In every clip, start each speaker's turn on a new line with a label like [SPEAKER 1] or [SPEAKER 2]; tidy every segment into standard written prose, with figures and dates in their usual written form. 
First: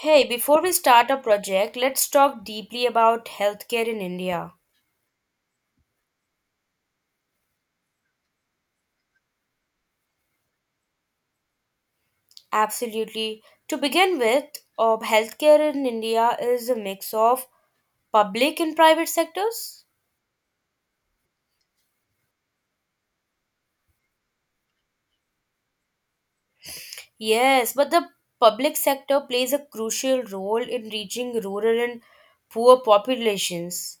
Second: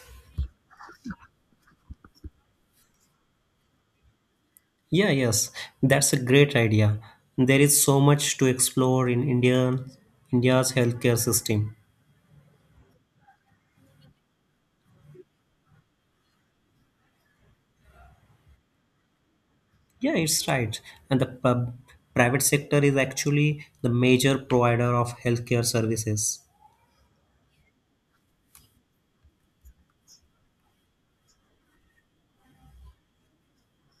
[SPEAKER 1] Hey, before we start a project, let's talk deeply about healthcare in India.
[SPEAKER 2] Yeah, yes, that's a great idea. There is so much to explore in India's healthcare system.
[SPEAKER 1] Absolutely. To begin with, healthcare in India is a mix of public and private sectors.
[SPEAKER 2] Yeah, it's right. And the private sector is actually the major provider of healthcare services.
[SPEAKER 1] Yes, but the public sector plays a crucial role in reaching rural and poor populations.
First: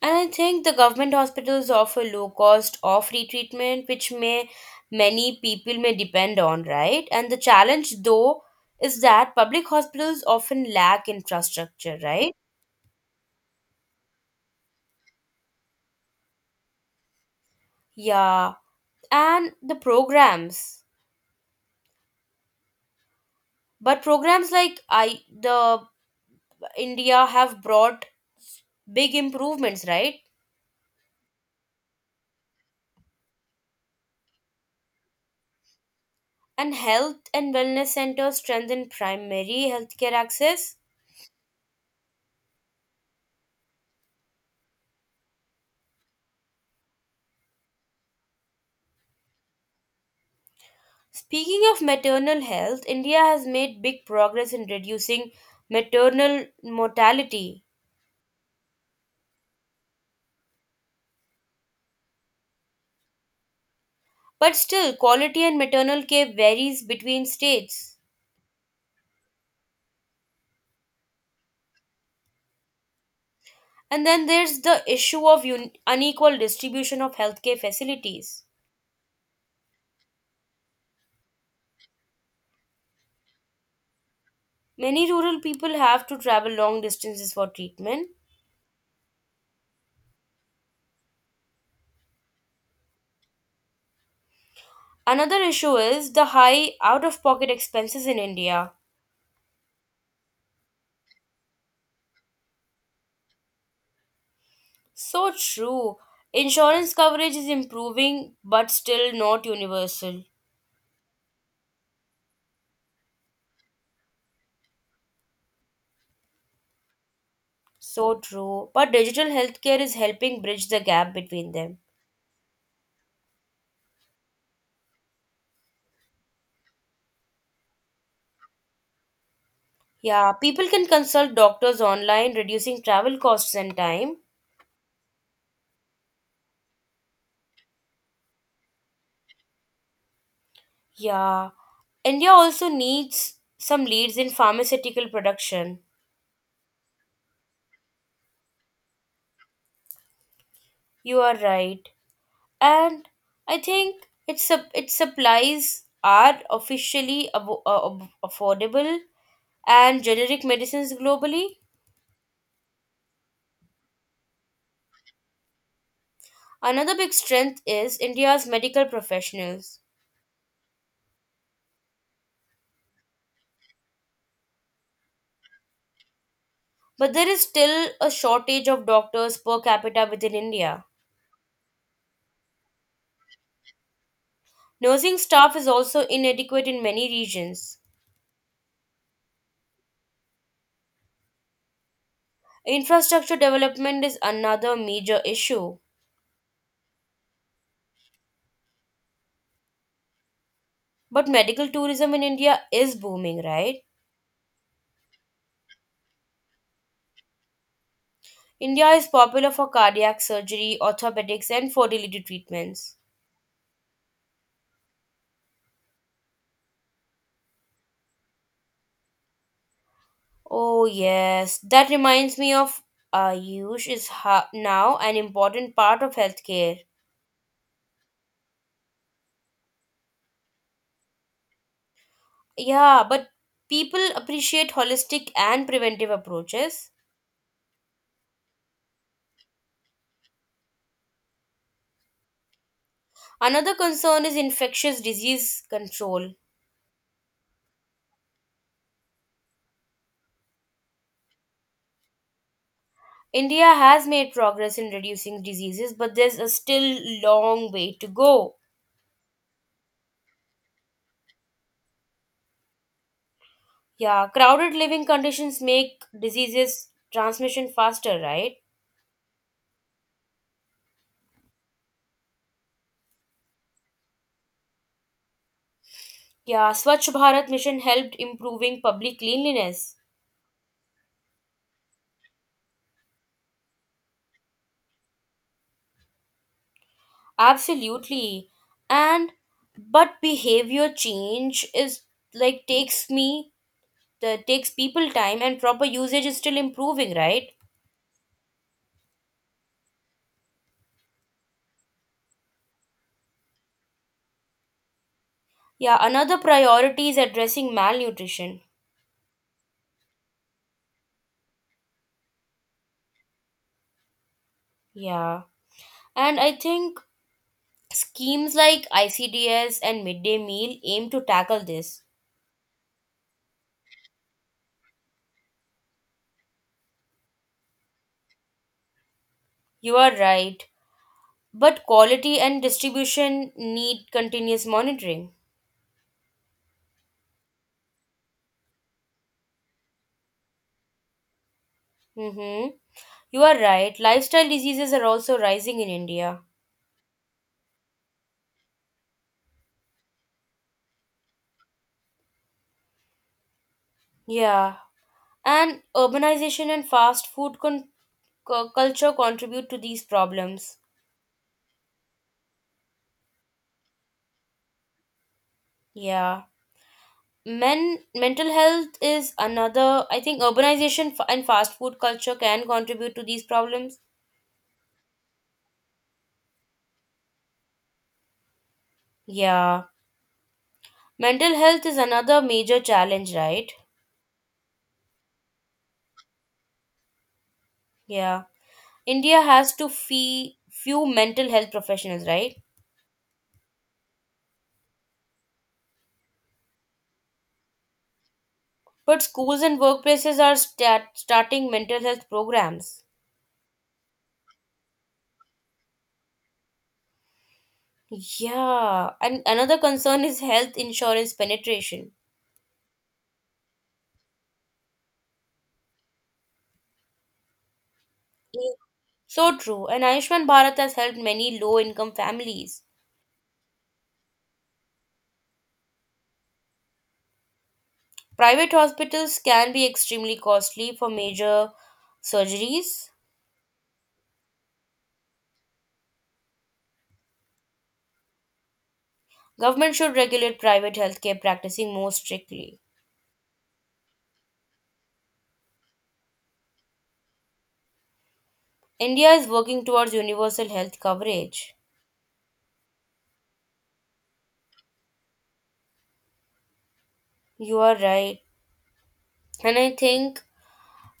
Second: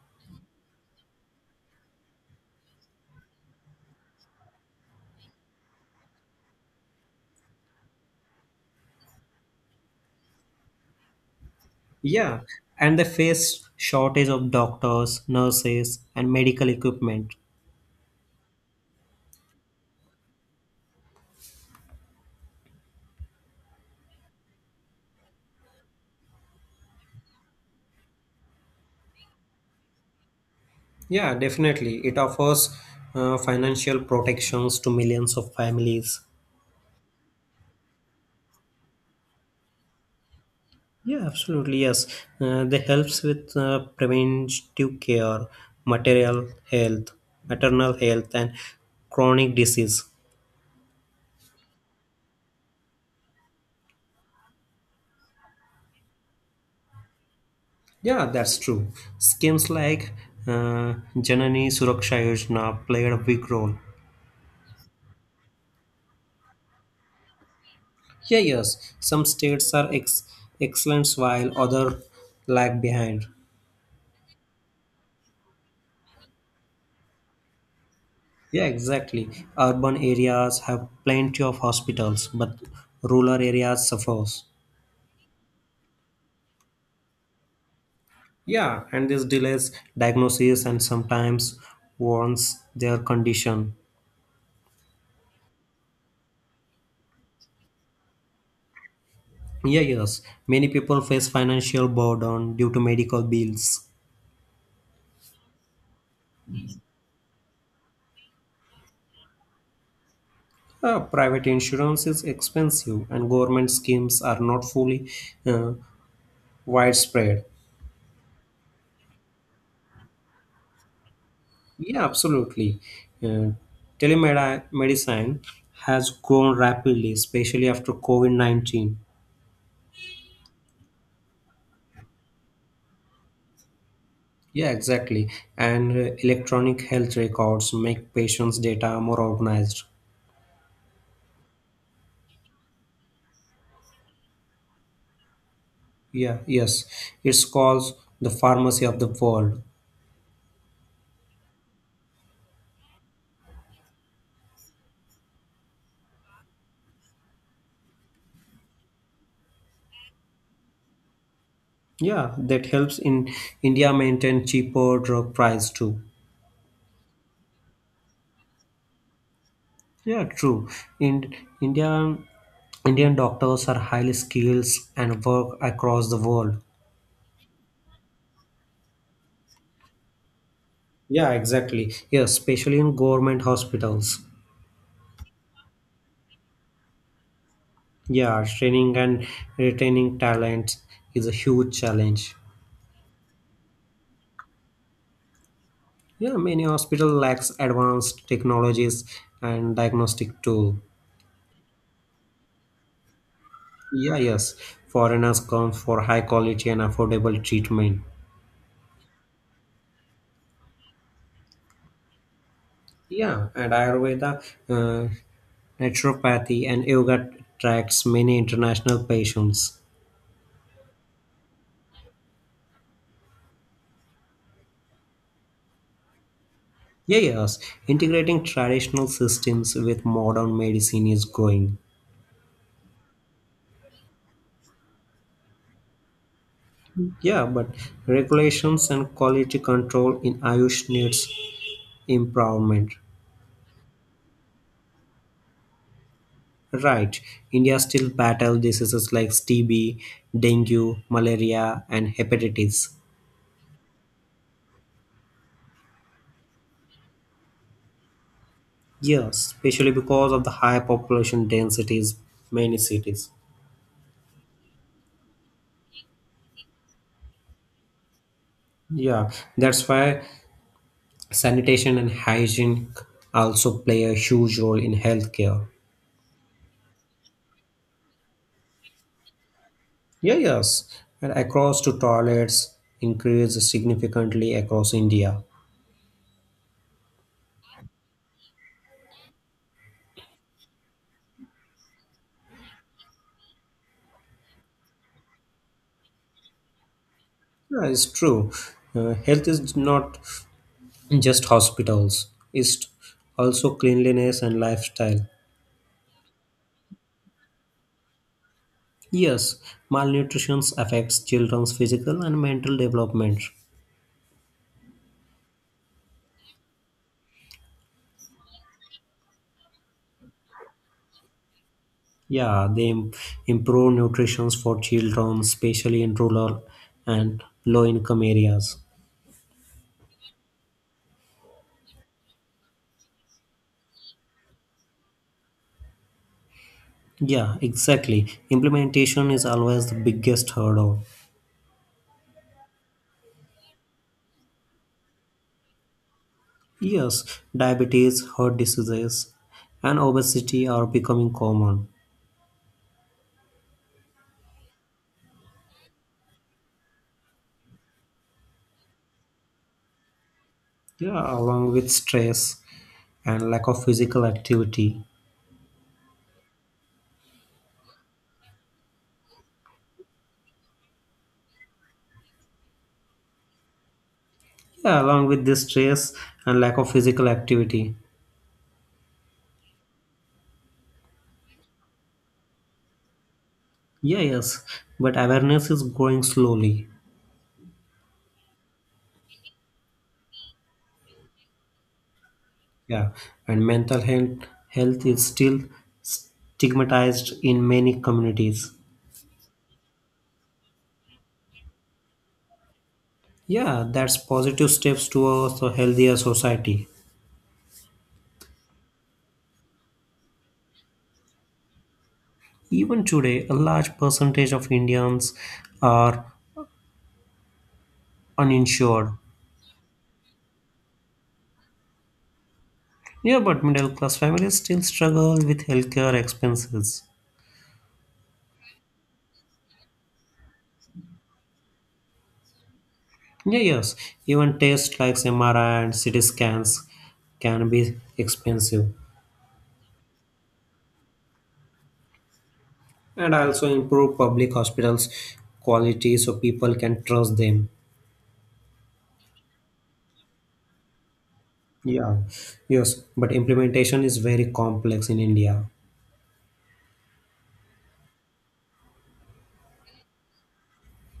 [SPEAKER 1] And I think the government hospitals offer low cost or free treatment, which may many people may depend on, right? And the challenge though is that public hospitals often lack infrastructure, right?
[SPEAKER 2] Yeah, and they face shortage of doctors, nurses, and medical equipment.
[SPEAKER 1] Yeah. And the programs. But programs like I the India have brought big improvements, right?
[SPEAKER 2] Yeah, definitely. It offers financial protections to millions of families.
[SPEAKER 1] And health and wellness centers strengthen primary healthcare access.
[SPEAKER 2] Yeah, absolutely. Yes, they helps with preventive care, material health, maternal health, and chronic disease.
[SPEAKER 1] Speaking of maternal health, India has made big progress in reducing maternal mortality.
[SPEAKER 2] Yeah, that's true. Schemes like Janani Suraksha Yojana played a big role.
[SPEAKER 1] But still, quality and maternal care varies between states.
[SPEAKER 2] Yeah, yes, some states are ex- excellent while other lag behind.
[SPEAKER 1] And then there's the issue of unequal distribution of healthcare facilities.
[SPEAKER 2] Yeah, exactly. Urban areas have plenty of hospitals, but rural areas suffers.
[SPEAKER 1] Many rural people have to travel long distances for treatment.
[SPEAKER 2] Yeah, and this delays diagnosis and sometimes warns their condition.
[SPEAKER 1] Another issue is the high out of pocket expenses in India.
[SPEAKER 2] Yeah, yes, many people face financial burden due to medical bills.
[SPEAKER 1] So true. Insurance coverage is improving but still not universal.
[SPEAKER 2] Private insurance is expensive, and government schemes are not fully uh, widespread.
[SPEAKER 1] So true. But digital healthcare is helping bridge the gap between them.
[SPEAKER 2] Yeah, absolutely. Uh, telemedicine has grown rapidly, especially after COVID 19.
[SPEAKER 1] Yeah, people can consult doctors online, reducing travel costs and time.
[SPEAKER 2] Yeah, exactly. And electronic health records make patients' data more organized.
[SPEAKER 1] Yeah. India also needs some leads in pharmaceutical production.
[SPEAKER 2] Yeah, yes. It's called the pharmacy of the world.
[SPEAKER 1] You are right. And I think its supplies are officially affordable and generic medicines globally.
[SPEAKER 2] Yeah, that helps in India maintain cheaper drug price too.
[SPEAKER 1] Another big strength is India's medical professionals.
[SPEAKER 2] Yeah, true. In India, Indian doctors are highly skilled and work across the world.
[SPEAKER 1] But there is still a shortage of doctors per capita within India.
[SPEAKER 2] Yeah, exactly. Yeah, especially in government hospitals.
[SPEAKER 1] Nursing staff is also inadequate in many regions.
[SPEAKER 2] Yeah, training and retaining talent is a huge challenge.
[SPEAKER 1] Infrastructure development is another major issue.
[SPEAKER 2] Yeah, many hospital lacks advanced technologies and diagnostic tool.
[SPEAKER 1] But medical tourism in India is booming, right?
[SPEAKER 2] Yeah, yes. Foreigners come for high quality and affordable treatment.
[SPEAKER 1] India is popular for cardiac surgery, orthopedics, and fertility treatments.
[SPEAKER 2] Yeah, and Ayurveda, uh, naturopathy, and yoga attracts many international patients.
[SPEAKER 1] Oh, yes, that reminds me of Ayush is now an important part of healthcare.
[SPEAKER 2] Yeah, yes. Integrating traditional systems with modern medicine is growing.
[SPEAKER 1] Yeah, but people appreciate holistic and preventive approaches.
[SPEAKER 2] Yeah, but regulations and quality control in Ayush needs improvement.
[SPEAKER 1] Another concern is infectious disease control.
[SPEAKER 2] Right. India still battle diseases like TB, dengue, malaria, and hepatitis.
[SPEAKER 1] India has made progress in reducing diseases, but there's a still long way to go.
[SPEAKER 2] Yes, especially because of the high population densities, many cities.
[SPEAKER 1] Yeah, crowded living conditions make diseases transmission faster, right?
[SPEAKER 2] Yeah, that's why sanitation and hygiene also play a huge role in healthcare.
[SPEAKER 1] Yeah, Swachh Bharat mission helped improving public cleanliness.
[SPEAKER 2] Yeah, yes, and across to toilets increase significantly across India.
[SPEAKER 1] Absolutely. And but behavior change is like takes me the takes people time and proper usage is still improving, right?
[SPEAKER 2] Yeah, it's true. Health is not just hospitals; it's also cleanliness and lifestyle.
[SPEAKER 1] Yeah, another priority is addressing malnutrition.
[SPEAKER 2] Yes, malnutrition affects children's physical and mental development.
[SPEAKER 1] Yeah. And I think schemes like ICDS and midday meal aim to tackle this.
[SPEAKER 2] Yeah, improve nutrition for children, especially in rural and low income areas.
[SPEAKER 1] You are right. But quality and distribution need continuous monitoring.
[SPEAKER 2] Yeah, exactly. Implementation is always the biggest hurdle.
[SPEAKER 1] Mm-hmm. You are right. Lifestyle diseases are also rising in India.
[SPEAKER 2] Yes, diabetes, heart diseases, and obesity are becoming common.
[SPEAKER 1] Yeah. And urbanization and fast food culture contribute to these problems.
[SPEAKER 2] Yeah, along with stress and lack of physical activity.
[SPEAKER 1] Yeah. Mental health is another. I think urbanization and fast food culture can contribute to these problems.
[SPEAKER 2] Yeah, along with this stress and lack of physical activity.
[SPEAKER 1] Yeah, mental health is another major challenge, right?
[SPEAKER 2] Yeah, yes, but awareness is growing slowly.
[SPEAKER 1] Yeah, India has to fee few mental health professionals, right?
[SPEAKER 2] Yeah, and mental health is still stigmatized in many communities.
[SPEAKER 1] But schools and workplaces are starting mental health programs.
[SPEAKER 2] Yeah, that's positive steps towards a healthier society.
[SPEAKER 1] Yeah. And another concern is health insurance penetration.
[SPEAKER 2] Even today, a large percentage of Indians are uninsured.
[SPEAKER 1] So true. And Ayushman Bharat has helped many low income families.
[SPEAKER 2] Yeah, but middle class families still struggle with healthcare expenses.
[SPEAKER 1] Private hospitals can be extremely costly for major surgeries.
[SPEAKER 2] Yeah, yes, even tests like MRI and CT scans can be expensive.
[SPEAKER 1] Government should regulate private healthcare practicing more strictly.
[SPEAKER 2] And also improve public hospitals' quality so people can trust them.
[SPEAKER 1] India is working towards universal health coverage.
[SPEAKER 2] Yeah, yes, but implementation is very complex in India.
[SPEAKER 1] You are right. And I think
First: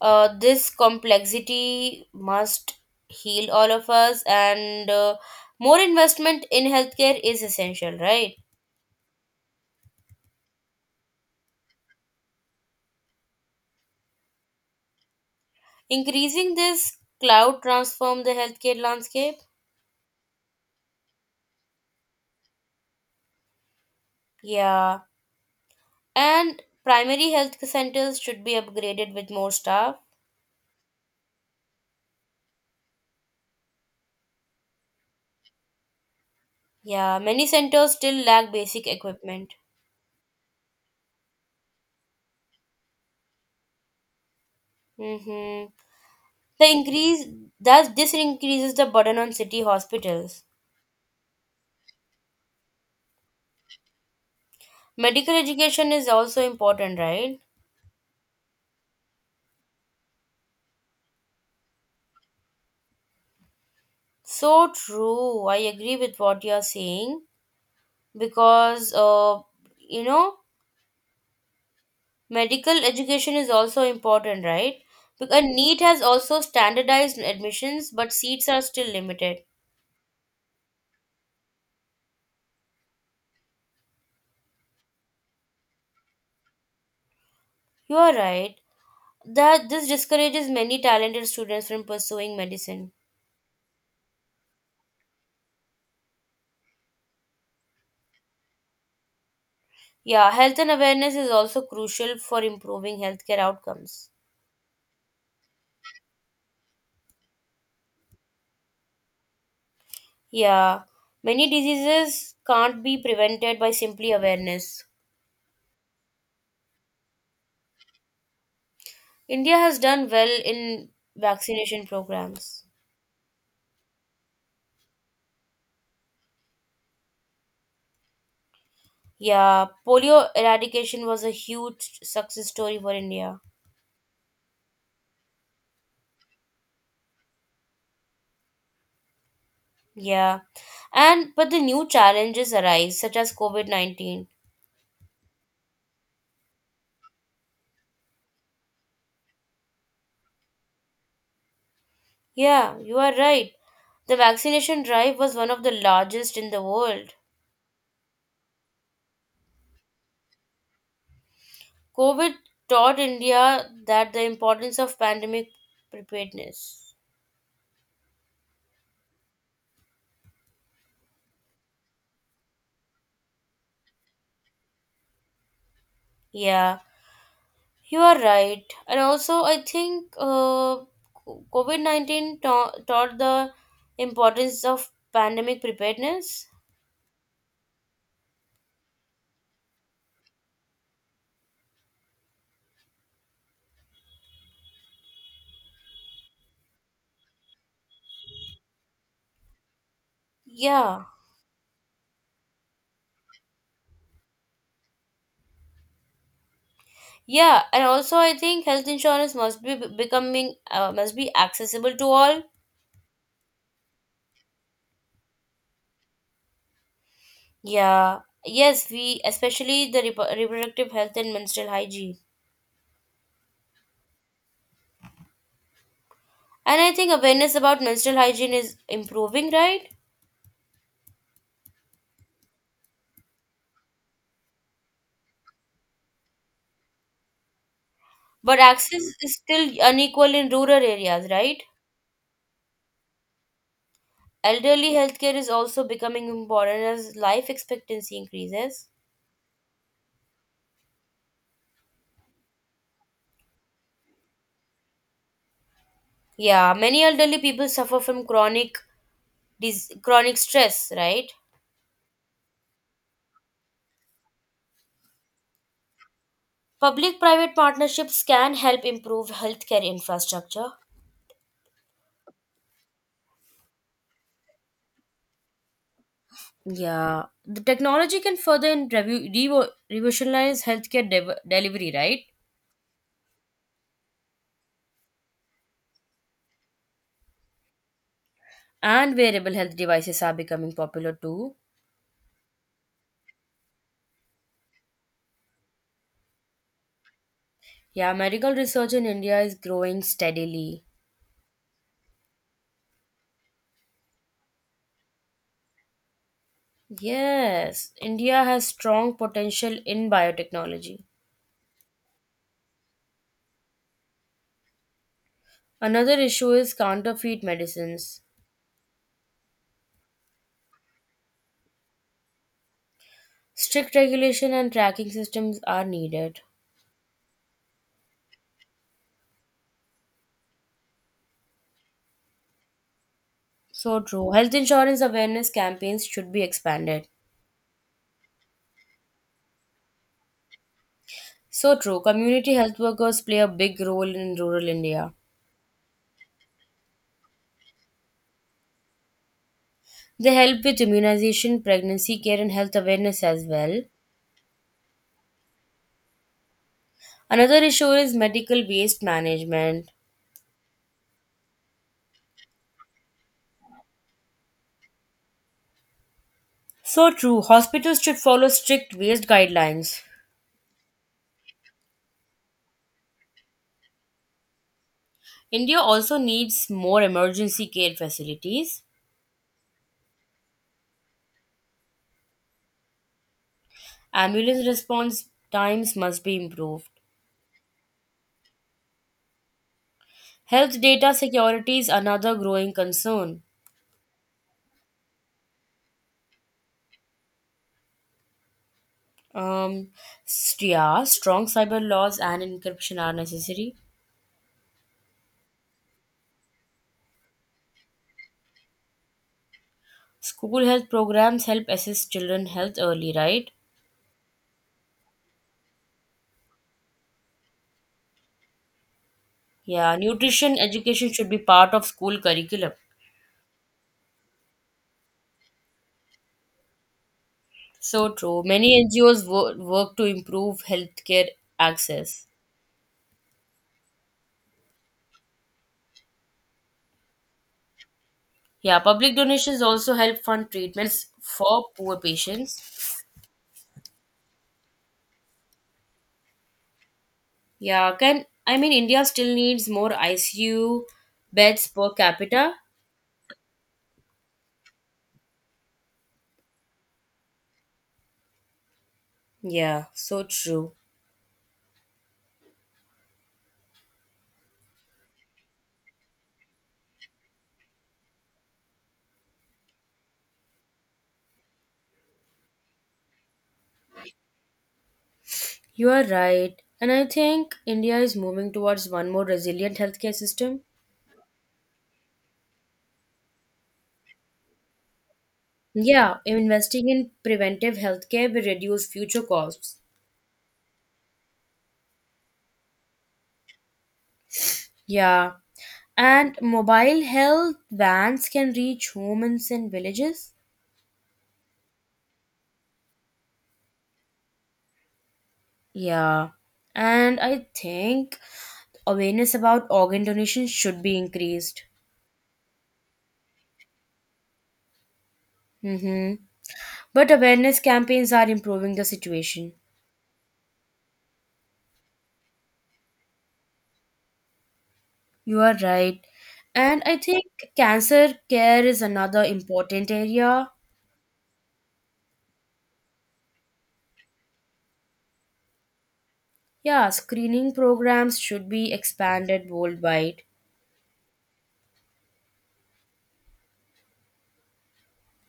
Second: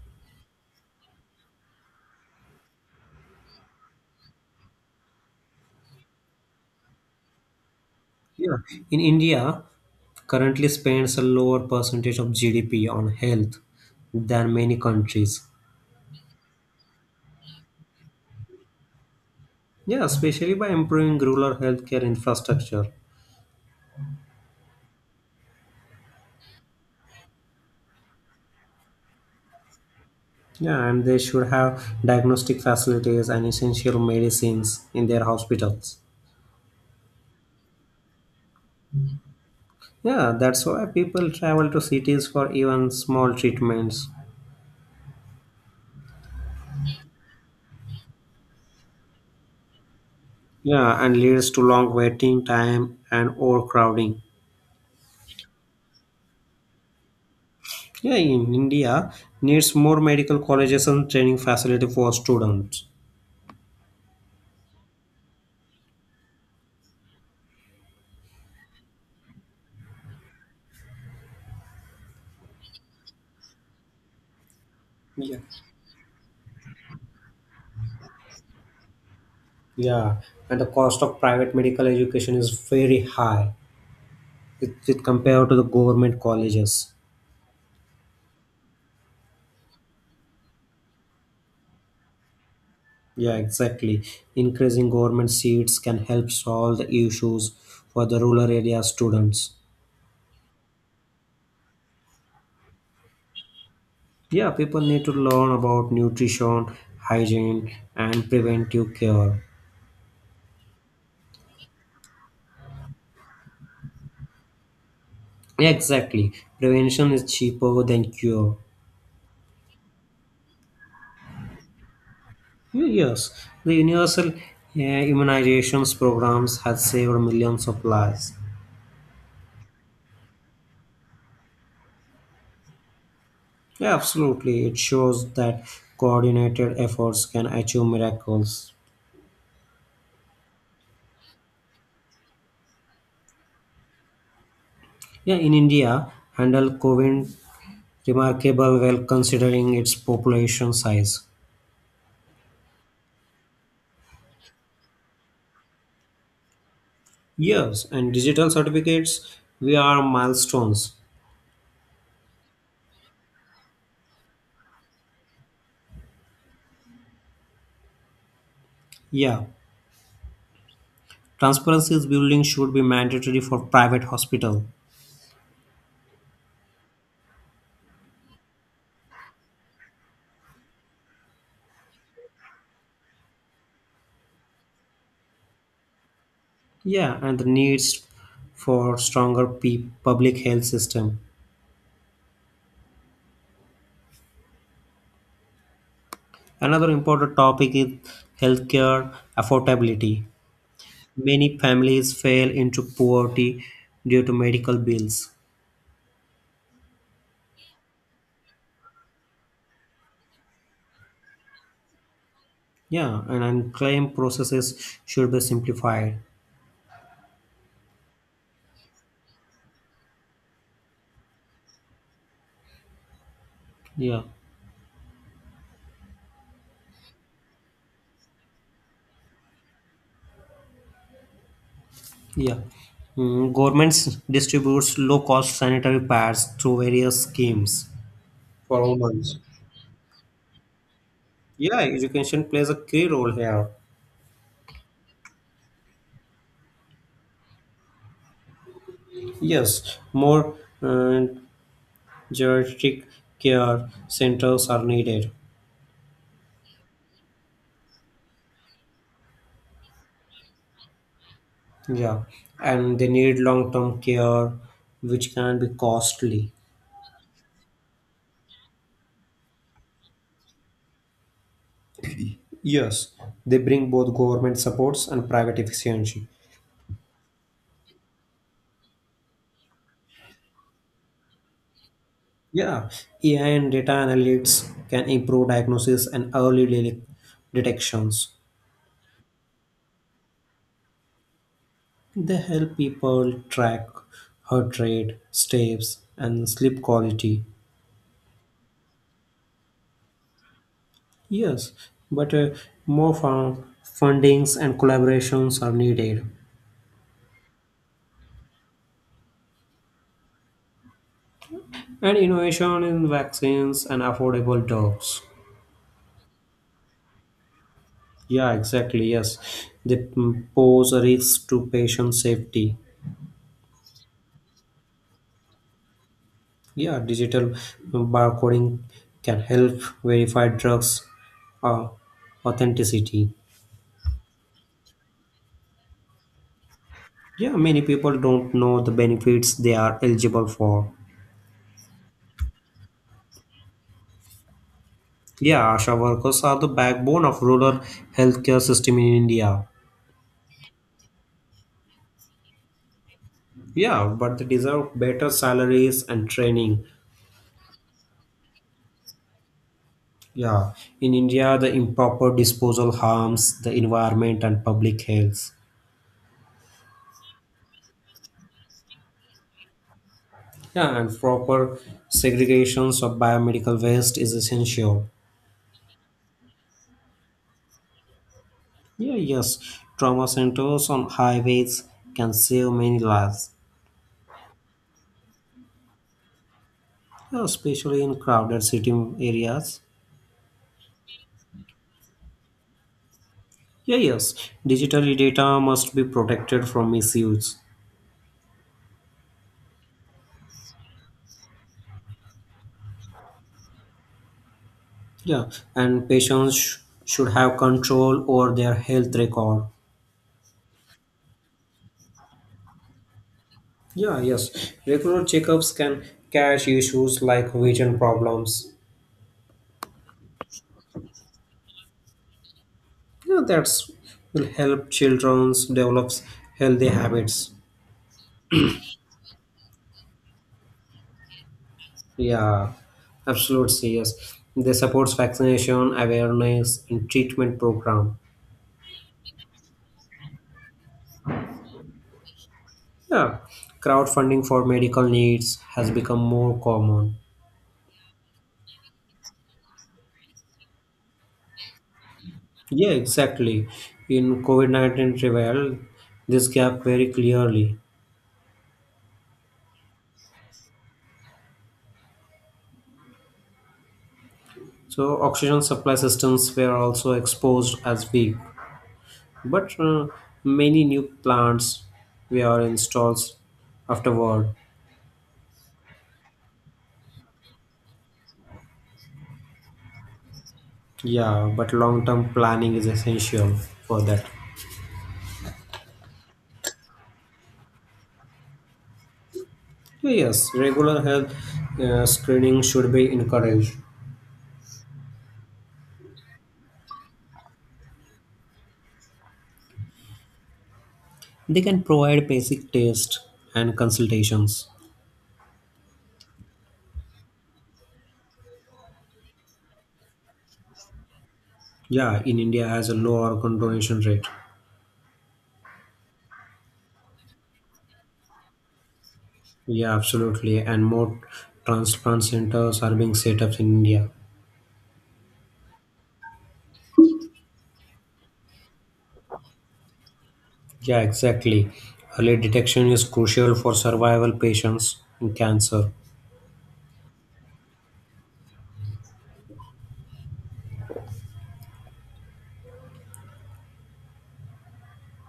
[SPEAKER 1] this complexity must heal all of us, and more investment in healthcare is essential, right?
[SPEAKER 2] Yeah, in India, currently spends a lower percentage of GDP on health than many countries.
[SPEAKER 1] Increasing this cloud transform the healthcare landscape.
[SPEAKER 2] Yeah, especially by improving rural healthcare infrastructure.
[SPEAKER 1] Yeah. And primary health centers should be upgraded with more staff.
[SPEAKER 2] Yeah, and they should have diagnostic facilities and essential medicines in their hospitals.
[SPEAKER 1] Yeah, many centers still lack basic equipment.
[SPEAKER 2] Yeah, that's why people travel to cities for even small treatments.
[SPEAKER 1] Mm-hmm. The increase Thus this increases the burden on city hospitals.
[SPEAKER 2] Yeah, and leads to long waiting time and overcrowding.
[SPEAKER 1] Medical education is also important, right?
[SPEAKER 2] Yeah, in India needs more medical colleges and training facility for students.
[SPEAKER 1] So true. I agree with what you're saying because you know medical education is also important, right?
[SPEAKER 2] Yeah,
[SPEAKER 1] Because NEET has also standardized admissions, but seats are still limited.
[SPEAKER 2] yeah, and the cost of private medical education is very high. It compared to the government colleges.
[SPEAKER 1] You are right. That this discourages many talented students from pursuing medicine.
[SPEAKER 2] Yeah, exactly. Increasing government seats can help solve the issues for the rural area students.
[SPEAKER 1] Yeah, health and awareness is also crucial for improving healthcare outcomes.
[SPEAKER 2] Yeah, people need to learn about nutrition, hygiene, and preventive care.
[SPEAKER 1] Yeah, many diseases can't be prevented by simply awareness.
[SPEAKER 2] Yeah, exactly. Prevention is cheaper than cure.
[SPEAKER 1] India has done well in vaccination programs.
[SPEAKER 2] Yes, the universal immunizations programs has saved millions of lives.
[SPEAKER 1] Yeah, polio eradication was a huge success story for India.
[SPEAKER 2] Yeah, absolutely. It shows that coordinated efforts can achieve miracles.
[SPEAKER 1] Yeah, and but the new challenges arise, such as COVID-19.
[SPEAKER 2] Yeah, in India, handle COVID remarkable well considering its population size.
[SPEAKER 1] Yeah, you are right. The vaccination drive was one of the largest in the world.
[SPEAKER 2] Yes, and digital certificates, we are milestones.
[SPEAKER 1] COVID taught India that the importance of pandemic preparedness.
[SPEAKER 2] Yeah, transparency is building should be mandatory for private hospital.
[SPEAKER 1] Yeah, you are right. And also, I think COVID-19 taught the importance of pandemic preparedness.
[SPEAKER 2] Yeah, and the needs for public health system. Another important topic is healthcare affordability.
[SPEAKER 1] Yeah,
[SPEAKER 2] Many families fail into poverty due to medical bills.
[SPEAKER 1] yeah, and also I think health insurance must be accessible to all.
[SPEAKER 2] Yeah, and claim processes should be simplified.
[SPEAKER 1] Yeah, yes, we especially the reproductive health and menstrual hygiene.
[SPEAKER 2] Yeah,
[SPEAKER 1] And I think awareness about menstrual hygiene is improving, right?
[SPEAKER 2] yeah. Mm, governments distributes low-cost sanitary pads through various schemes
[SPEAKER 1] But
[SPEAKER 2] for all
[SPEAKER 1] access is
[SPEAKER 2] months.
[SPEAKER 1] still unequal in rural areas, right?
[SPEAKER 2] Yeah, education plays a key role here.
[SPEAKER 1] Elderly healthcare is also becoming important as life expectancy increases.
[SPEAKER 2] Yes, more uh, geriatric care centers are needed.
[SPEAKER 1] Yeah, many elderly people suffer from chronic stress, right?
[SPEAKER 2] Yeah, and they need long-term care, which can be costly.
[SPEAKER 1] Public private partnerships can help improve healthcare infrastructure.
[SPEAKER 2] Yes, they bring both government supports and private efficiency.
[SPEAKER 1] Yeah, the technology can further in revolutionize healthcare delivery, right?
[SPEAKER 2] Yeah, AI and data analytics can improve diagnosis and detections.
[SPEAKER 1] And wearable health devices are becoming popular too.
[SPEAKER 2] They help people track heart rate, steps, and sleep quality.
[SPEAKER 1] Yeah, medical research in India is growing steadily.
[SPEAKER 2] Yes, but more fundings and collaborations are needed,
[SPEAKER 1] Yes, India has strong potential in biotechnology.
[SPEAKER 2] and innovation in vaccines and affordable drugs.
[SPEAKER 1] Another issue is counterfeit medicines.
[SPEAKER 2] Yeah, exactly. Yes, they mm, pose a risk to patient safety.
[SPEAKER 1] Strict regulation and tracking systems are needed.
[SPEAKER 2] Yeah, digital barcoding can help verify drugs uh, authenticity.
[SPEAKER 1] So true. Health insurance awareness campaigns should be expanded.
[SPEAKER 2] Yeah, many people don't know the benefits they are eligible for.
[SPEAKER 1] So true. Community health workers play a big role in rural India.
[SPEAKER 2] Yeah, ASHA workers are the backbone of rural healthcare system in India.
[SPEAKER 1] They help with immunization, pregnancy care, and health awareness as well.
[SPEAKER 2] Yeah, but they deserve better salaries and training.
[SPEAKER 1] Another issue is medical waste management.
[SPEAKER 2] Yeah, in India, the improper disposal harms the environment and public health.
[SPEAKER 1] So true, hospitals should follow strict waste guidelines.
[SPEAKER 2] Yeah, and proper segregations of biomedical waste is essential.
[SPEAKER 1] India also needs more emergency care facilities.
[SPEAKER 2] Yeah, yes, trauma centers on highways can save many lives,
[SPEAKER 1] Ambulance response times must be improved.
[SPEAKER 2] yeah, especially in crowded city areas.
[SPEAKER 1] Health data security is another growing concern.
[SPEAKER 2] Yeah, yes, digital data must be protected from misuse.
[SPEAKER 1] Um, yeah, strong cyber laws and encryption are necessary.
[SPEAKER 2] Yeah, and should have control over their health record.
[SPEAKER 1] School health programs help assess children health early, right?
[SPEAKER 2] Yeah, yes, regular checkups can catch issues like vision problems.
[SPEAKER 1] Yeah, nutrition education should be part of school curriculum.
[SPEAKER 2] Yeah, that's will help childrens develops healthy habits.
[SPEAKER 1] So true. Many NGOs work to improve healthcare access.
[SPEAKER 2] Yeah, absolutely yes. They supports vaccination awareness and treatment program.
[SPEAKER 1] Yeah, public donations also help fund treatments for poor patients.
[SPEAKER 2] Yeah, crowdfunding for medical needs has become more common.
[SPEAKER 1] Yeah, can I mean India still needs more ICU beds per capita?
[SPEAKER 2] Yeah, exactly. In COVID 19 revealed this gap very clearly.
[SPEAKER 1] Yeah, so true.
[SPEAKER 2] So oxygen supply systems were also exposed as weak, but many new plants were installed afterward.
[SPEAKER 1] You are right. And I think India is moving towards one more resilient healthcare system.
[SPEAKER 2] Yeah, but long-term planning is essential for that.
[SPEAKER 1] Yeah, investing in preventive healthcare will reduce future costs.
[SPEAKER 2] So, yes, regular health screening should be encouraged.
[SPEAKER 1] Yeah. And mobile health vans can reach homes and villages.
[SPEAKER 2] They can provide basic tests and consultations.
[SPEAKER 1] Yeah. And I think awareness about organ donation should be increased.
[SPEAKER 2] Yeah, in India has a low organ donation rate.
[SPEAKER 1] Hmm. But awareness campaigns are improving the situation.
[SPEAKER 2] Yeah, absolutely, and more transplant centers are being set up in India.
[SPEAKER 1] You are right. And I think cancer care is another important area.
[SPEAKER 2] Yeah, exactly. Early detection is crucial for survival patients in cancer.
[SPEAKER 1] Yeah, screening programs should be expanded worldwide,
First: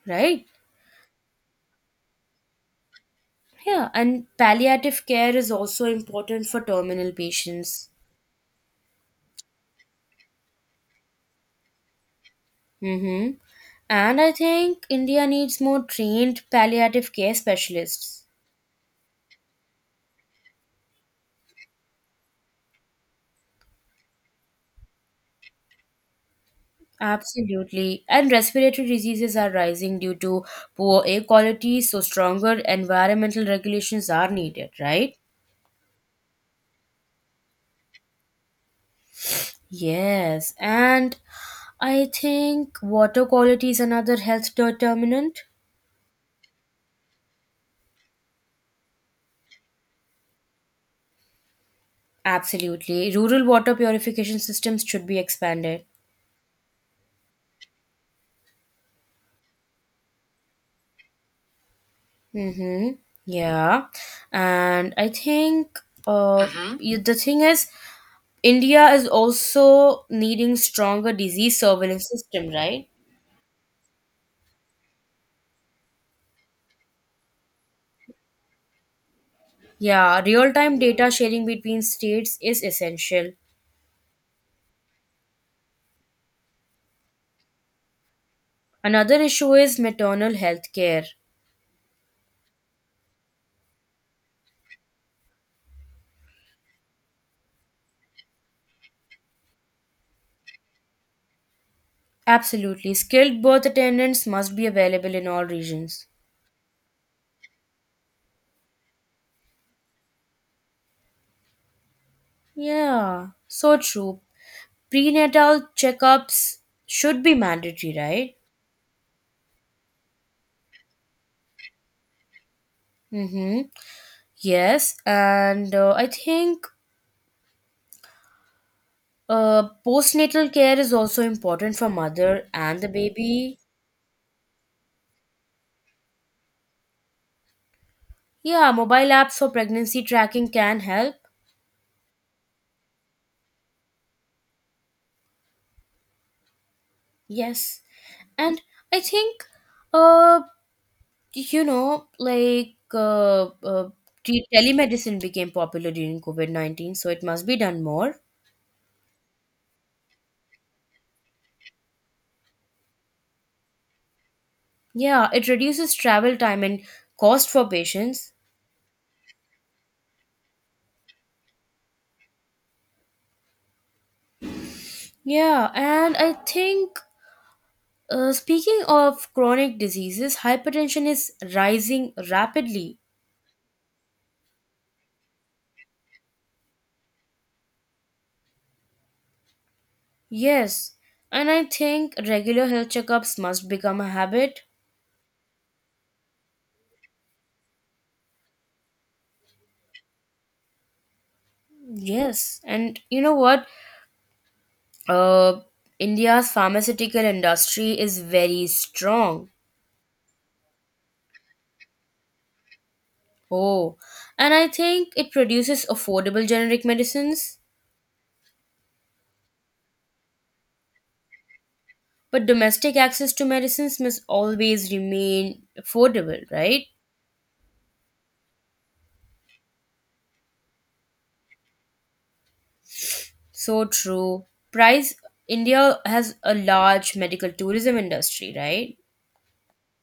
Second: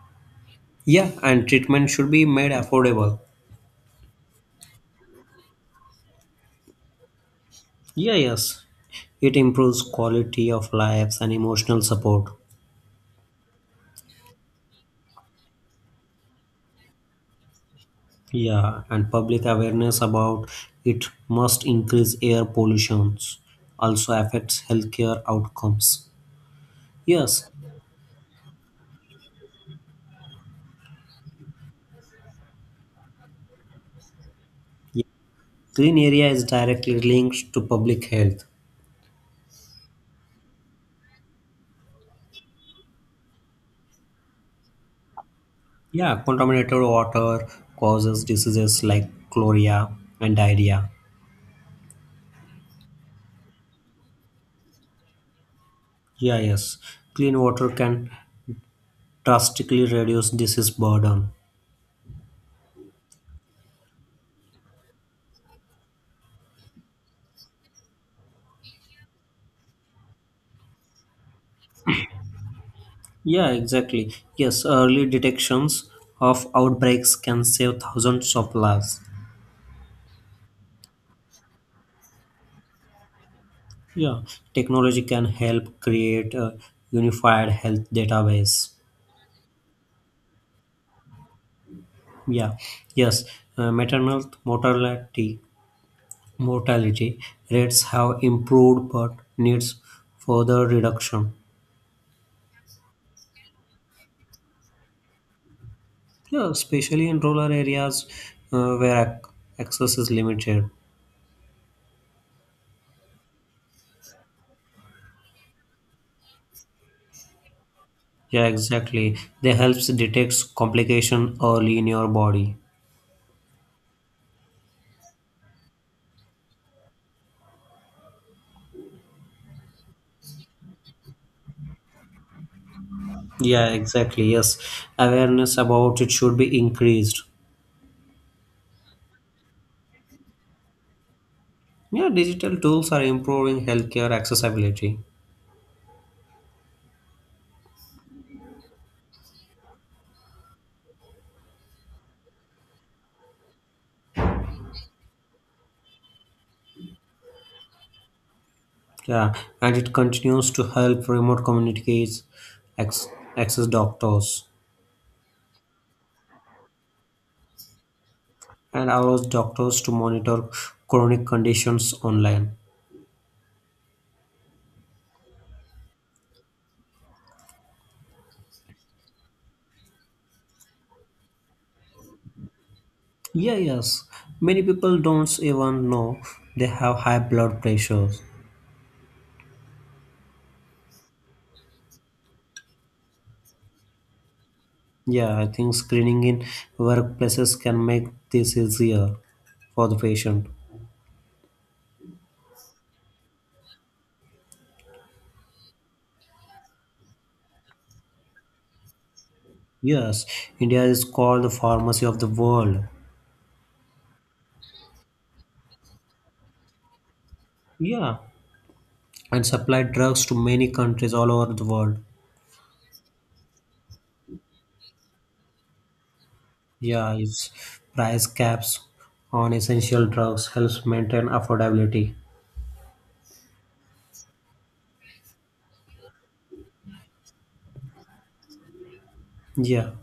[SPEAKER 1] right?
[SPEAKER 2] Yeah, and treatment should be made affordable.
[SPEAKER 1] Yeah, and palliative care is also important for terminal patients.
[SPEAKER 2] Yeah, yes. It improves quality of lives and emotional support.
[SPEAKER 1] Mm-hmm. And I think India needs more trained palliative care specialists.
[SPEAKER 2] Yeah, and public awareness about it must increase air pollution. Also affects healthcare outcomes. Yes,
[SPEAKER 1] Absolutely. And respiratory diseases are rising due to poor air quality, so stronger environmental regulations are needed,
[SPEAKER 2] yeah,
[SPEAKER 1] right?
[SPEAKER 2] clean area is directly linked to public health.
[SPEAKER 1] Yes. And I think water quality is another health determinant.
[SPEAKER 2] Yeah, contaminated water causes diseases like cholera and diarrhea.
[SPEAKER 1] Absolutely. Rural water purification systems should be expanded.
[SPEAKER 2] Yeah, yes, clean water can drastically reduce disease burden.
[SPEAKER 1] Mm-hmm. Yeah. And I think the thing is, India is also needing stronger disease surveillance system, right?
[SPEAKER 2] Yeah, exactly. Yes, early detections of outbreaks can save thousands of lives.
[SPEAKER 1] Yeah, real time data sharing between states is essential.
[SPEAKER 2] Yeah, technology can help create a unified health database.
[SPEAKER 1] Another issue is maternal health care.
[SPEAKER 2] Yeah, yes, maternal mortality rates have improved but needs further reduction.
[SPEAKER 1] Absolutely. Skilled birth attendants must be available in all regions.
[SPEAKER 2] Yeah, especially in rural areas where ac- access is limited.
[SPEAKER 1] Yeah, so true. Prenatal checkups should be mandatory, right?
[SPEAKER 2] Yeah, exactly. They helps detect complication early in your body.
[SPEAKER 1] Mm-hmm. Yes, and I think postnatal care is also important for mother and the baby.
[SPEAKER 2] Yeah, exactly. Yes, awareness about it should be increased.
[SPEAKER 1] Yeah, mobile apps for pregnancy tracking can help.
[SPEAKER 2] Yeah, digital tools are improving healthcare accessibility.
[SPEAKER 1] Yes. And I think, uh, like telemedicine became popular during COVID-19, so it must be done more.
[SPEAKER 2] Yeah, and it continues to help remote communities ex access doctors
[SPEAKER 1] Yeah, it reduces travel time and cost for patients.
[SPEAKER 2] and allows doctors to monitor chronic conditions online.
[SPEAKER 1] Yeah, and I think, speaking of chronic diseases, hypertension is rising rapidly.
[SPEAKER 2] Yeah, yes. Many people don't even know they have high blood pressures.
[SPEAKER 1] Yes, and I think regular health checkups must become a habit.
[SPEAKER 2] Yeah, I think screening in workplaces can make this easier for the patient.
[SPEAKER 1] Yes, and you know what? Uh, India's pharmaceutical industry is very strong.
[SPEAKER 2] Yes, India is called the pharmacy of the world.
[SPEAKER 1] Oh, and I think it produces affordable generic medicines.
[SPEAKER 2] Yeah, and supply drugs to many countries all over the world.
[SPEAKER 1] But domestic access to medicines must always remain affordable, right?
[SPEAKER 2] Yeah, its price caps on essential drugs helps maintain affordability.
[SPEAKER 1] So true. Price India has a large medical tourism industry, right?
[SPEAKER 2] Yeah,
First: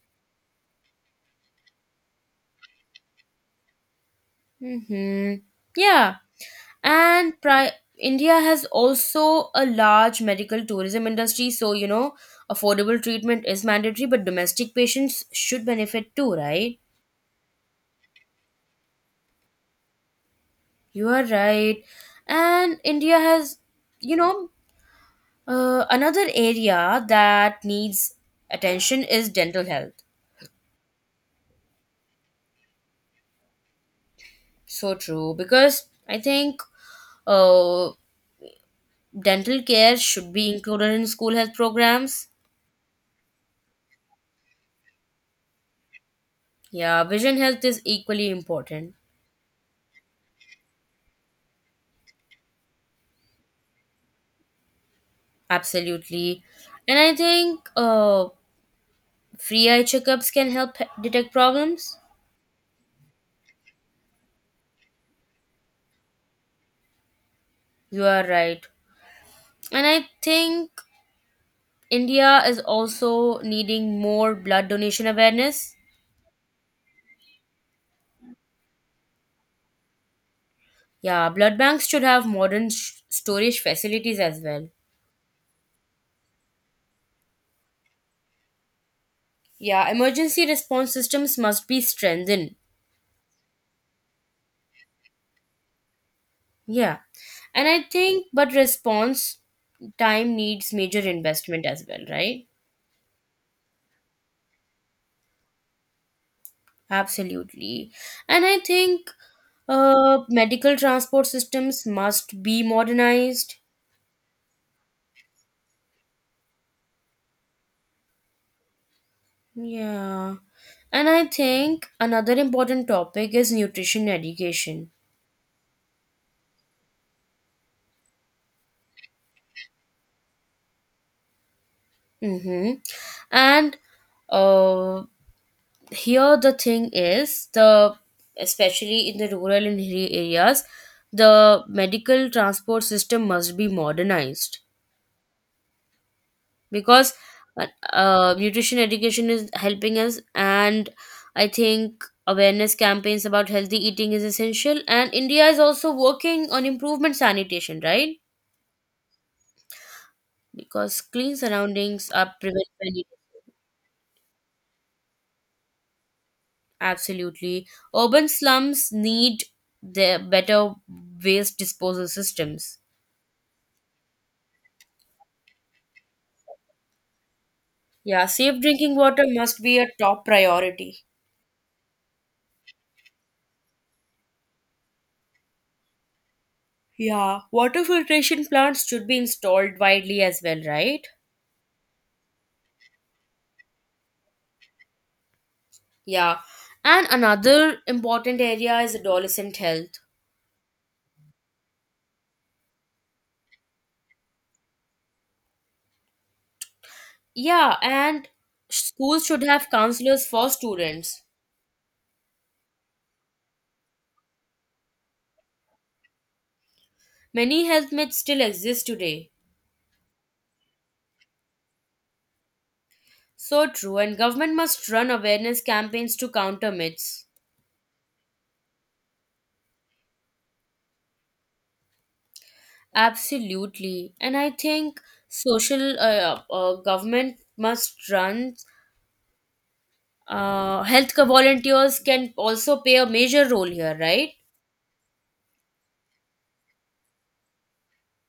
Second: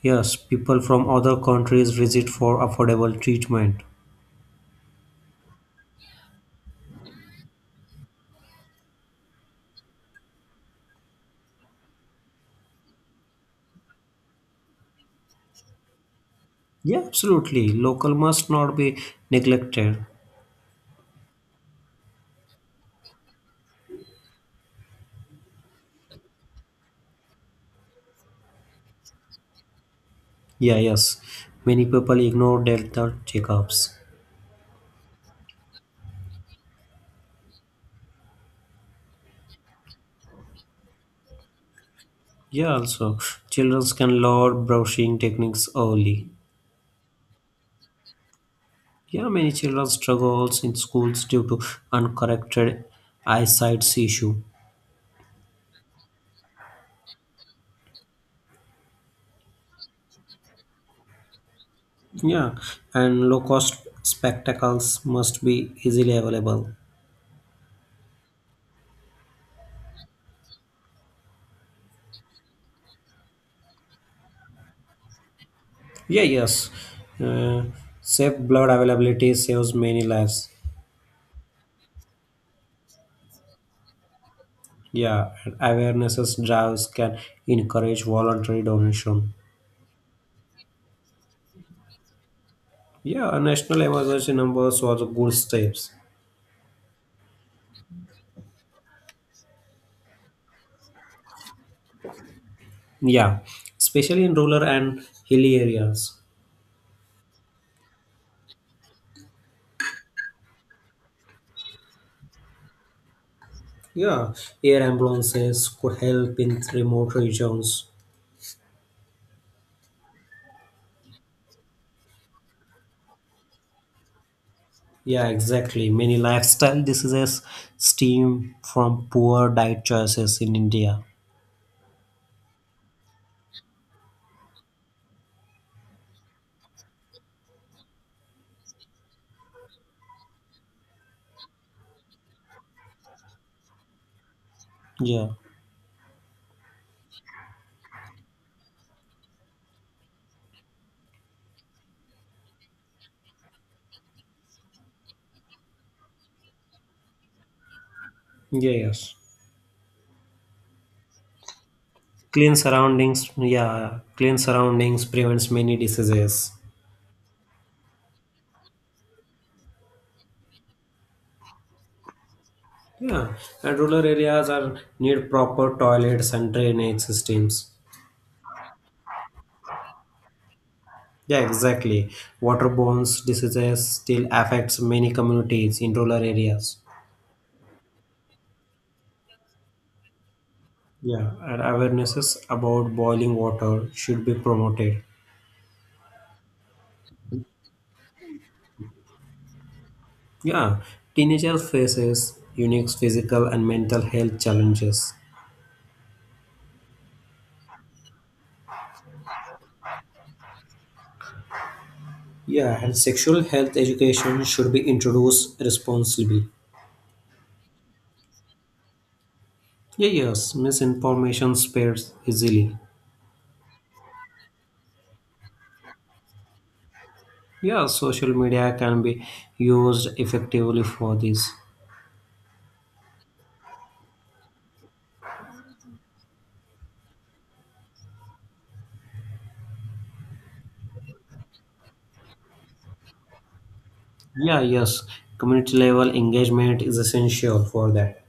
[SPEAKER 2] yes, people from other countries visit for affordable treatment.
[SPEAKER 1] Hmm. Yeah. And India has also a large medical tourism industry, so affordable treatment is mandatory, but domestic patients should benefit too, right?
[SPEAKER 2] Yeah, absolutely. Local must not be neglected.
[SPEAKER 1] You are right. And India has, you know, another area that needs attention is dental health.
[SPEAKER 2] Yeah, yes. Many people ignore dental checkups.
[SPEAKER 1] So true, because I think uh, dental care should be included in school health programs.
[SPEAKER 2] Yeah, also, children can learn brushing techniques early.
[SPEAKER 1] Yeah, vision health is equally important.
[SPEAKER 2] Yeah, many children struggles in schools due to uncorrected eyesight issue.
[SPEAKER 1] Absolutely. And I think free eye checkups can help detect problems.
[SPEAKER 2] Yeah, and low cost spectacles must be easily available.
[SPEAKER 1] You are right. And I think India is also needing more blood donation awareness.
[SPEAKER 2] Yeah, yes. Uh, safe blood availability saves many lives.
[SPEAKER 1] Yeah, blood banks should have modern storage facilities as well.
[SPEAKER 2] Yeah, and awarenesses drives can encourage voluntary donation.
[SPEAKER 1] Yeah, emergency response systems must be strengthened.
[SPEAKER 2] Yeah, a national emergency numbers was a good steps.
[SPEAKER 1] Yeah. And I think, but response time needs major investment as well, right?
[SPEAKER 2] Yeah, especially in rural and hilly areas.
[SPEAKER 1] Absolutely. And I think medical transport systems must be modernized.
[SPEAKER 2] Yeah, air ambulances could help in remote regions.
[SPEAKER 1] Yeah. And I think another important topic is nutrition education.
[SPEAKER 2] Yeah, exactly. Many lifestyle diseases stem from poor diet choices in India.
[SPEAKER 1] Mm-hmm. And uh, here the thing is the especially in the rural and hilly areas, the medical transport system must be modernized
[SPEAKER 2] Yeah.
[SPEAKER 1] because uh, nutrition education is helping us. And I think awareness campaigns about healthy eating is essential. And India is also working on improvement sanitation, right?
[SPEAKER 2] Yeah, yes.
[SPEAKER 1] Because clean surroundings are
[SPEAKER 2] Clean
[SPEAKER 1] prevent many—
[SPEAKER 2] surroundings, yeah, clean surroundings prevents many diseases.
[SPEAKER 1] Absolutely. Urban slums need the better waste disposal systems.
[SPEAKER 2] Yeah, and rural areas are need proper toilets and drainage systems.
[SPEAKER 1] Yeah, safe drinking water must be a top priority.
[SPEAKER 2] Yeah, exactly. Waterborne diseases still affects many communities in rural areas.
[SPEAKER 1] Yeah, water filtration plants should be installed widely as well, right?
[SPEAKER 2] Yeah, and awarenesses about boiling water should be promoted.
[SPEAKER 1] Yeah. And another important area is adolescent health.
[SPEAKER 2] Yeah, teenagers faces unique physical and mental health challenges.
[SPEAKER 1] Yeah, and schools should have counselors for students.
[SPEAKER 2] Yeah, and sexual health education should be introduced responsibly.
[SPEAKER 1] Many health myths still exist today.
[SPEAKER 2] Yeah, yes, misinformation spreads easily.
[SPEAKER 1] So true, and government must run awareness campaigns to counter myths.
[SPEAKER 2] Yeah, social media can be used effectively for this.
[SPEAKER 1] Absolutely. And I think social government must run volunteers can also play a major role here, right?
[SPEAKER 2] Yeah, yes, community level engagement is essential for that.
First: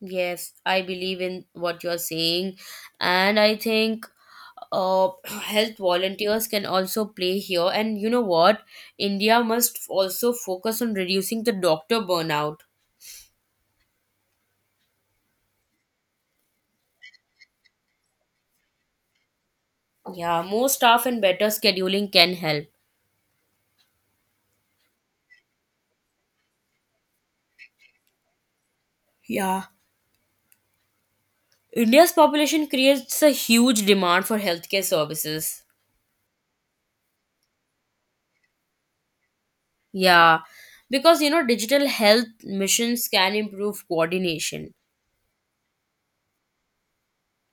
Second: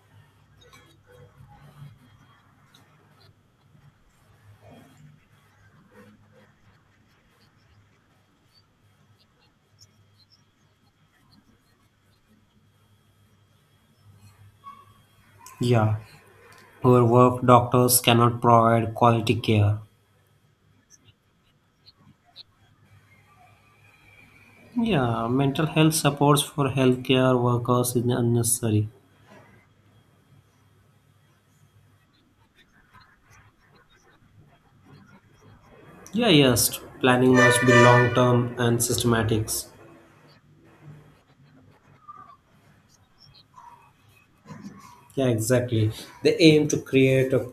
[SPEAKER 1] Yes, I believe in what you're saying, and I think health volunteers can also play here. And you know what? India must also focus on reducing the doctor burnout.
[SPEAKER 2] Yeah, our work doctors cannot provide quality care.
[SPEAKER 1] Yeah, more staff and better scheduling can help.
[SPEAKER 2] Yeah, mental health supports for healthcare workers is unnecessary.
[SPEAKER 1] Yeah. India's population creates a huge demand for healthcare services.
[SPEAKER 2] Yeah, yes, planning must be long term and systematics.
[SPEAKER 1] Yeah. Because, digital health missions can improve coordination.
[SPEAKER 2] Yeah, exactly. They aim to create a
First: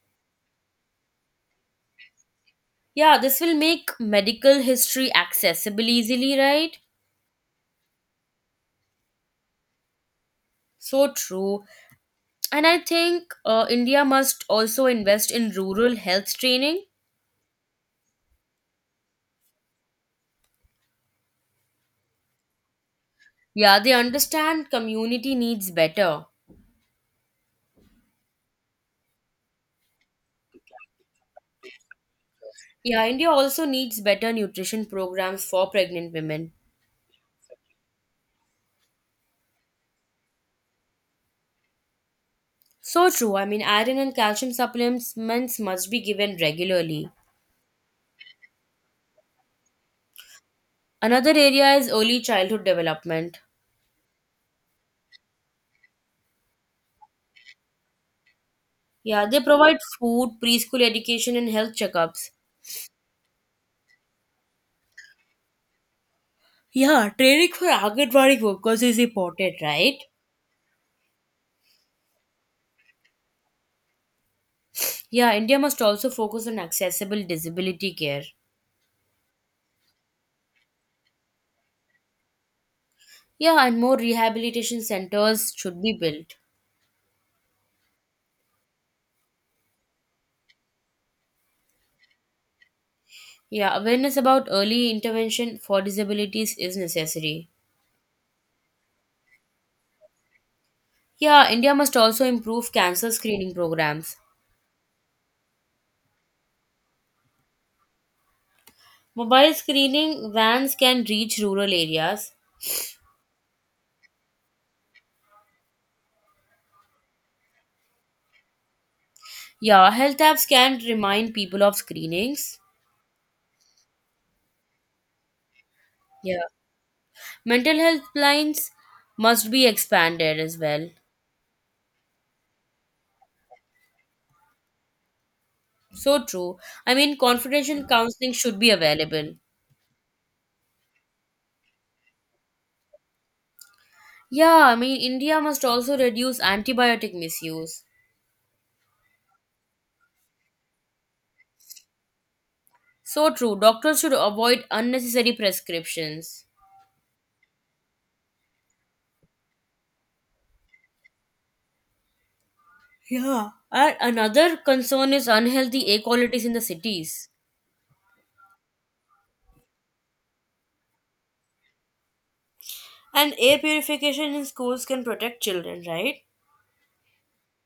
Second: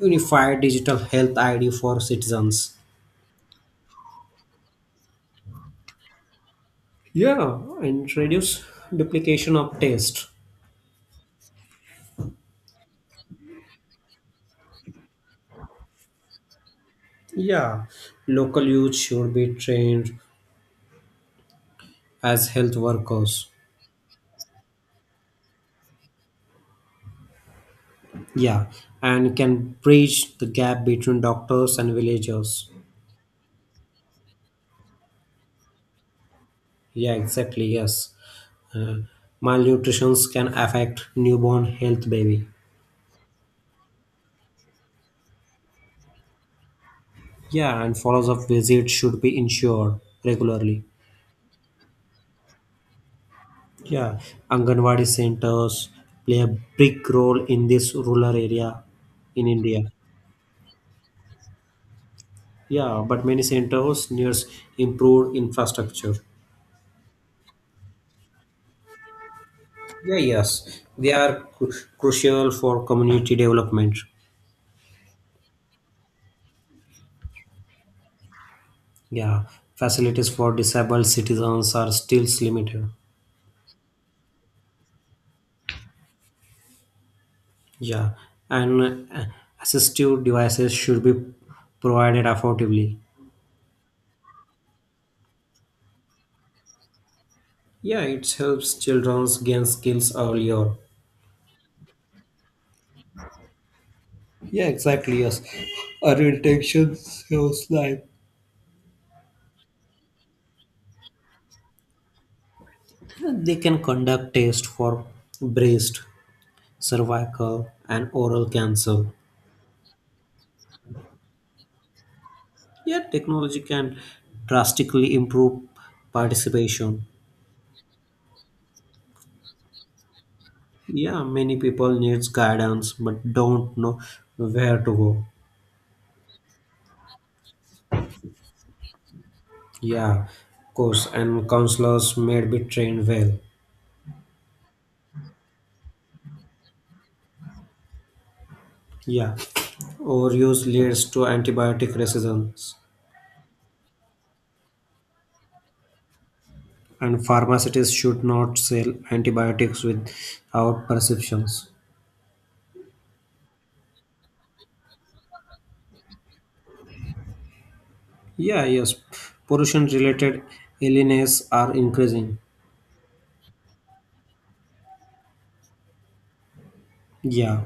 [SPEAKER 2] unified digital health ID for citizens.
[SPEAKER 1] Yeah, this will make medical history accessible easily, right?
[SPEAKER 2] Yeah, and reduce duplication of tests.
[SPEAKER 1] So true. And I think India must also invest in rural health training.
[SPEAKER 2] Yeah, local youth should be trained as health workers.
[SPEAKER 1] Yeah, they understand community needs better.
[SPEAKER 2] Yeah, and can bridge the gap between doctors and villagers.
[SPEAKER 1] Yeah, India also needs better nutrition programs for pregnant women.
[SPEAKER 2] Yeah, exactly, yes. uh, Malnutrition can affect newborn health baby.
[SPEAKER 1] So true. I mean, iron and calcium supplements must be given regularly.
[SPEAKER 2] Yeah, and follow-up visits should be ensured regularly.
[SPEAKER 1] Another area is early childhood development.
[SPEAKER 2] Yeah, anganwadi centers play a big role in this rural area
[SPEAKER 1] Yeah, they
[SPEAKER 2] in
[SPEAKER 1] provide
[SPEAKER 2] India.
[SPEAKER 1] food, preschool education, and health checkups.
[SPEAKER 2] Yeah, but many centers needs improved infrastructure.
[SPEAKER 1] Yeah, training for Anganwadi workers is important, right?
[SPEAKER 2] Yeah, yes, crucial for community development.
[SPEAKER 1] Yeah, India must also focus on accessible disability care.
[SPEAKER 2] Yeah, facilities for disabled citizens are still limited.
[SPEAKER 1] Yeah, and more rehabilitation centers should be built.
[SPEAKER 2] Yeah, and assistive devices should be provided affordably.
[SPEAKER 1] Yeah, awareness about early intervention for disabilities is necessary.
[SPEAKER 2] Yeah, it helps children gain skills earlier.
[SPEAKER 1] Yeah, India must also improve cancer screening programs.
[SPEAKER 2] Yeah, exactly. Yes, our intention shows life.
[SPEAKER 1] Mobile screening vans can reach rural areas.
[SPEAKER 2] They can conduct tests for breast, cervical, and oral cancer.
[SPEAKER 1] Yeah, health apps can remind people of screenings.
[SPEAKER 2] Yeah, technology can drastically improve
[SPEAKER 1] Yeah,
[SPEAKER 2] participation.
[SPEAKER 1] mental health lines must be expanded as well.
[SPEAKER 2] Yeah, many people needs guidance but don't know where to go.
[SPEAKER 1] So true. I mean, confidential counseling should be available.
[SPEAKER 2] Yeah, of course, and counselors may be trained well.
[SPEAKER 1] Yeah, I mean, India must also reduce antibiotic misuse.
[SPEAKER 2] Yeah, overuse leads to antibiotic resistance,
[SPEAKER 1] So true. Doctors should avoid unnecessary prescriptions.
[SPEAKER 2] and pharmacists should not sell antibiotics without prescriptions.
[SPEAKER 1] Huh. And another concern is unhealthy air qualities in the cities.
[SPEAKER 2] Yeah, yes, pollution-related illnesses are increasing.
[SPEAKER 1] And air purification in schools can protect children, right?
[SPEAKER 2] Yeah,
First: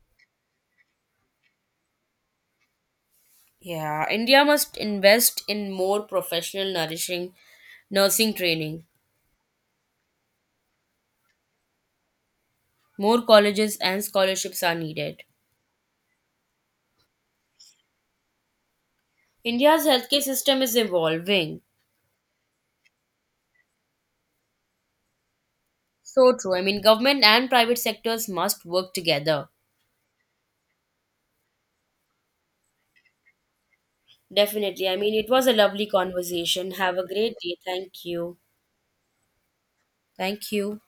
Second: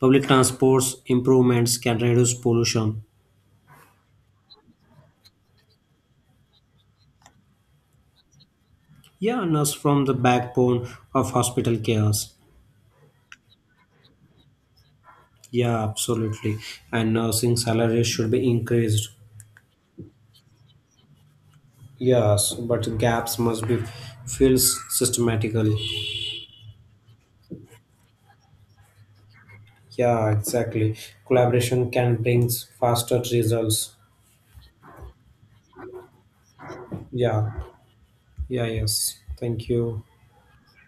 [SPEAKER 2] public transports improvements can reduce pollution.
[SPEAKER 1] Yeah, India must invest in more professional nourishing nursing training.
[SPEAKER 2] Yeah, nurse from the backbone of hospital cares.
[SPEAKER 1] More colleges and scholarships are needed.
[SPEAKER 2] Yeah, absolutely, and nursing salaries should be increased.
[SPEAKER 1] India's healthcare system is evolving.
[SPEAKER 2] Yes, but gaps must be filled systematically.
[SPEAKER 1] So true. I mean, government and private sectors must work together.
[SPEAKER 2] Yeah, exactly. Collaboration can bring faster results.
[SPEAKER 1] Definitely. I mean, it was a lovely conversation. Have a great
[SPEAKER 2] Yeah,
[SPEAKER 1] day. Thank you.
[SPEAKER 2] yeah, yes. Thank you.
[SPEAKER 1] Thank you.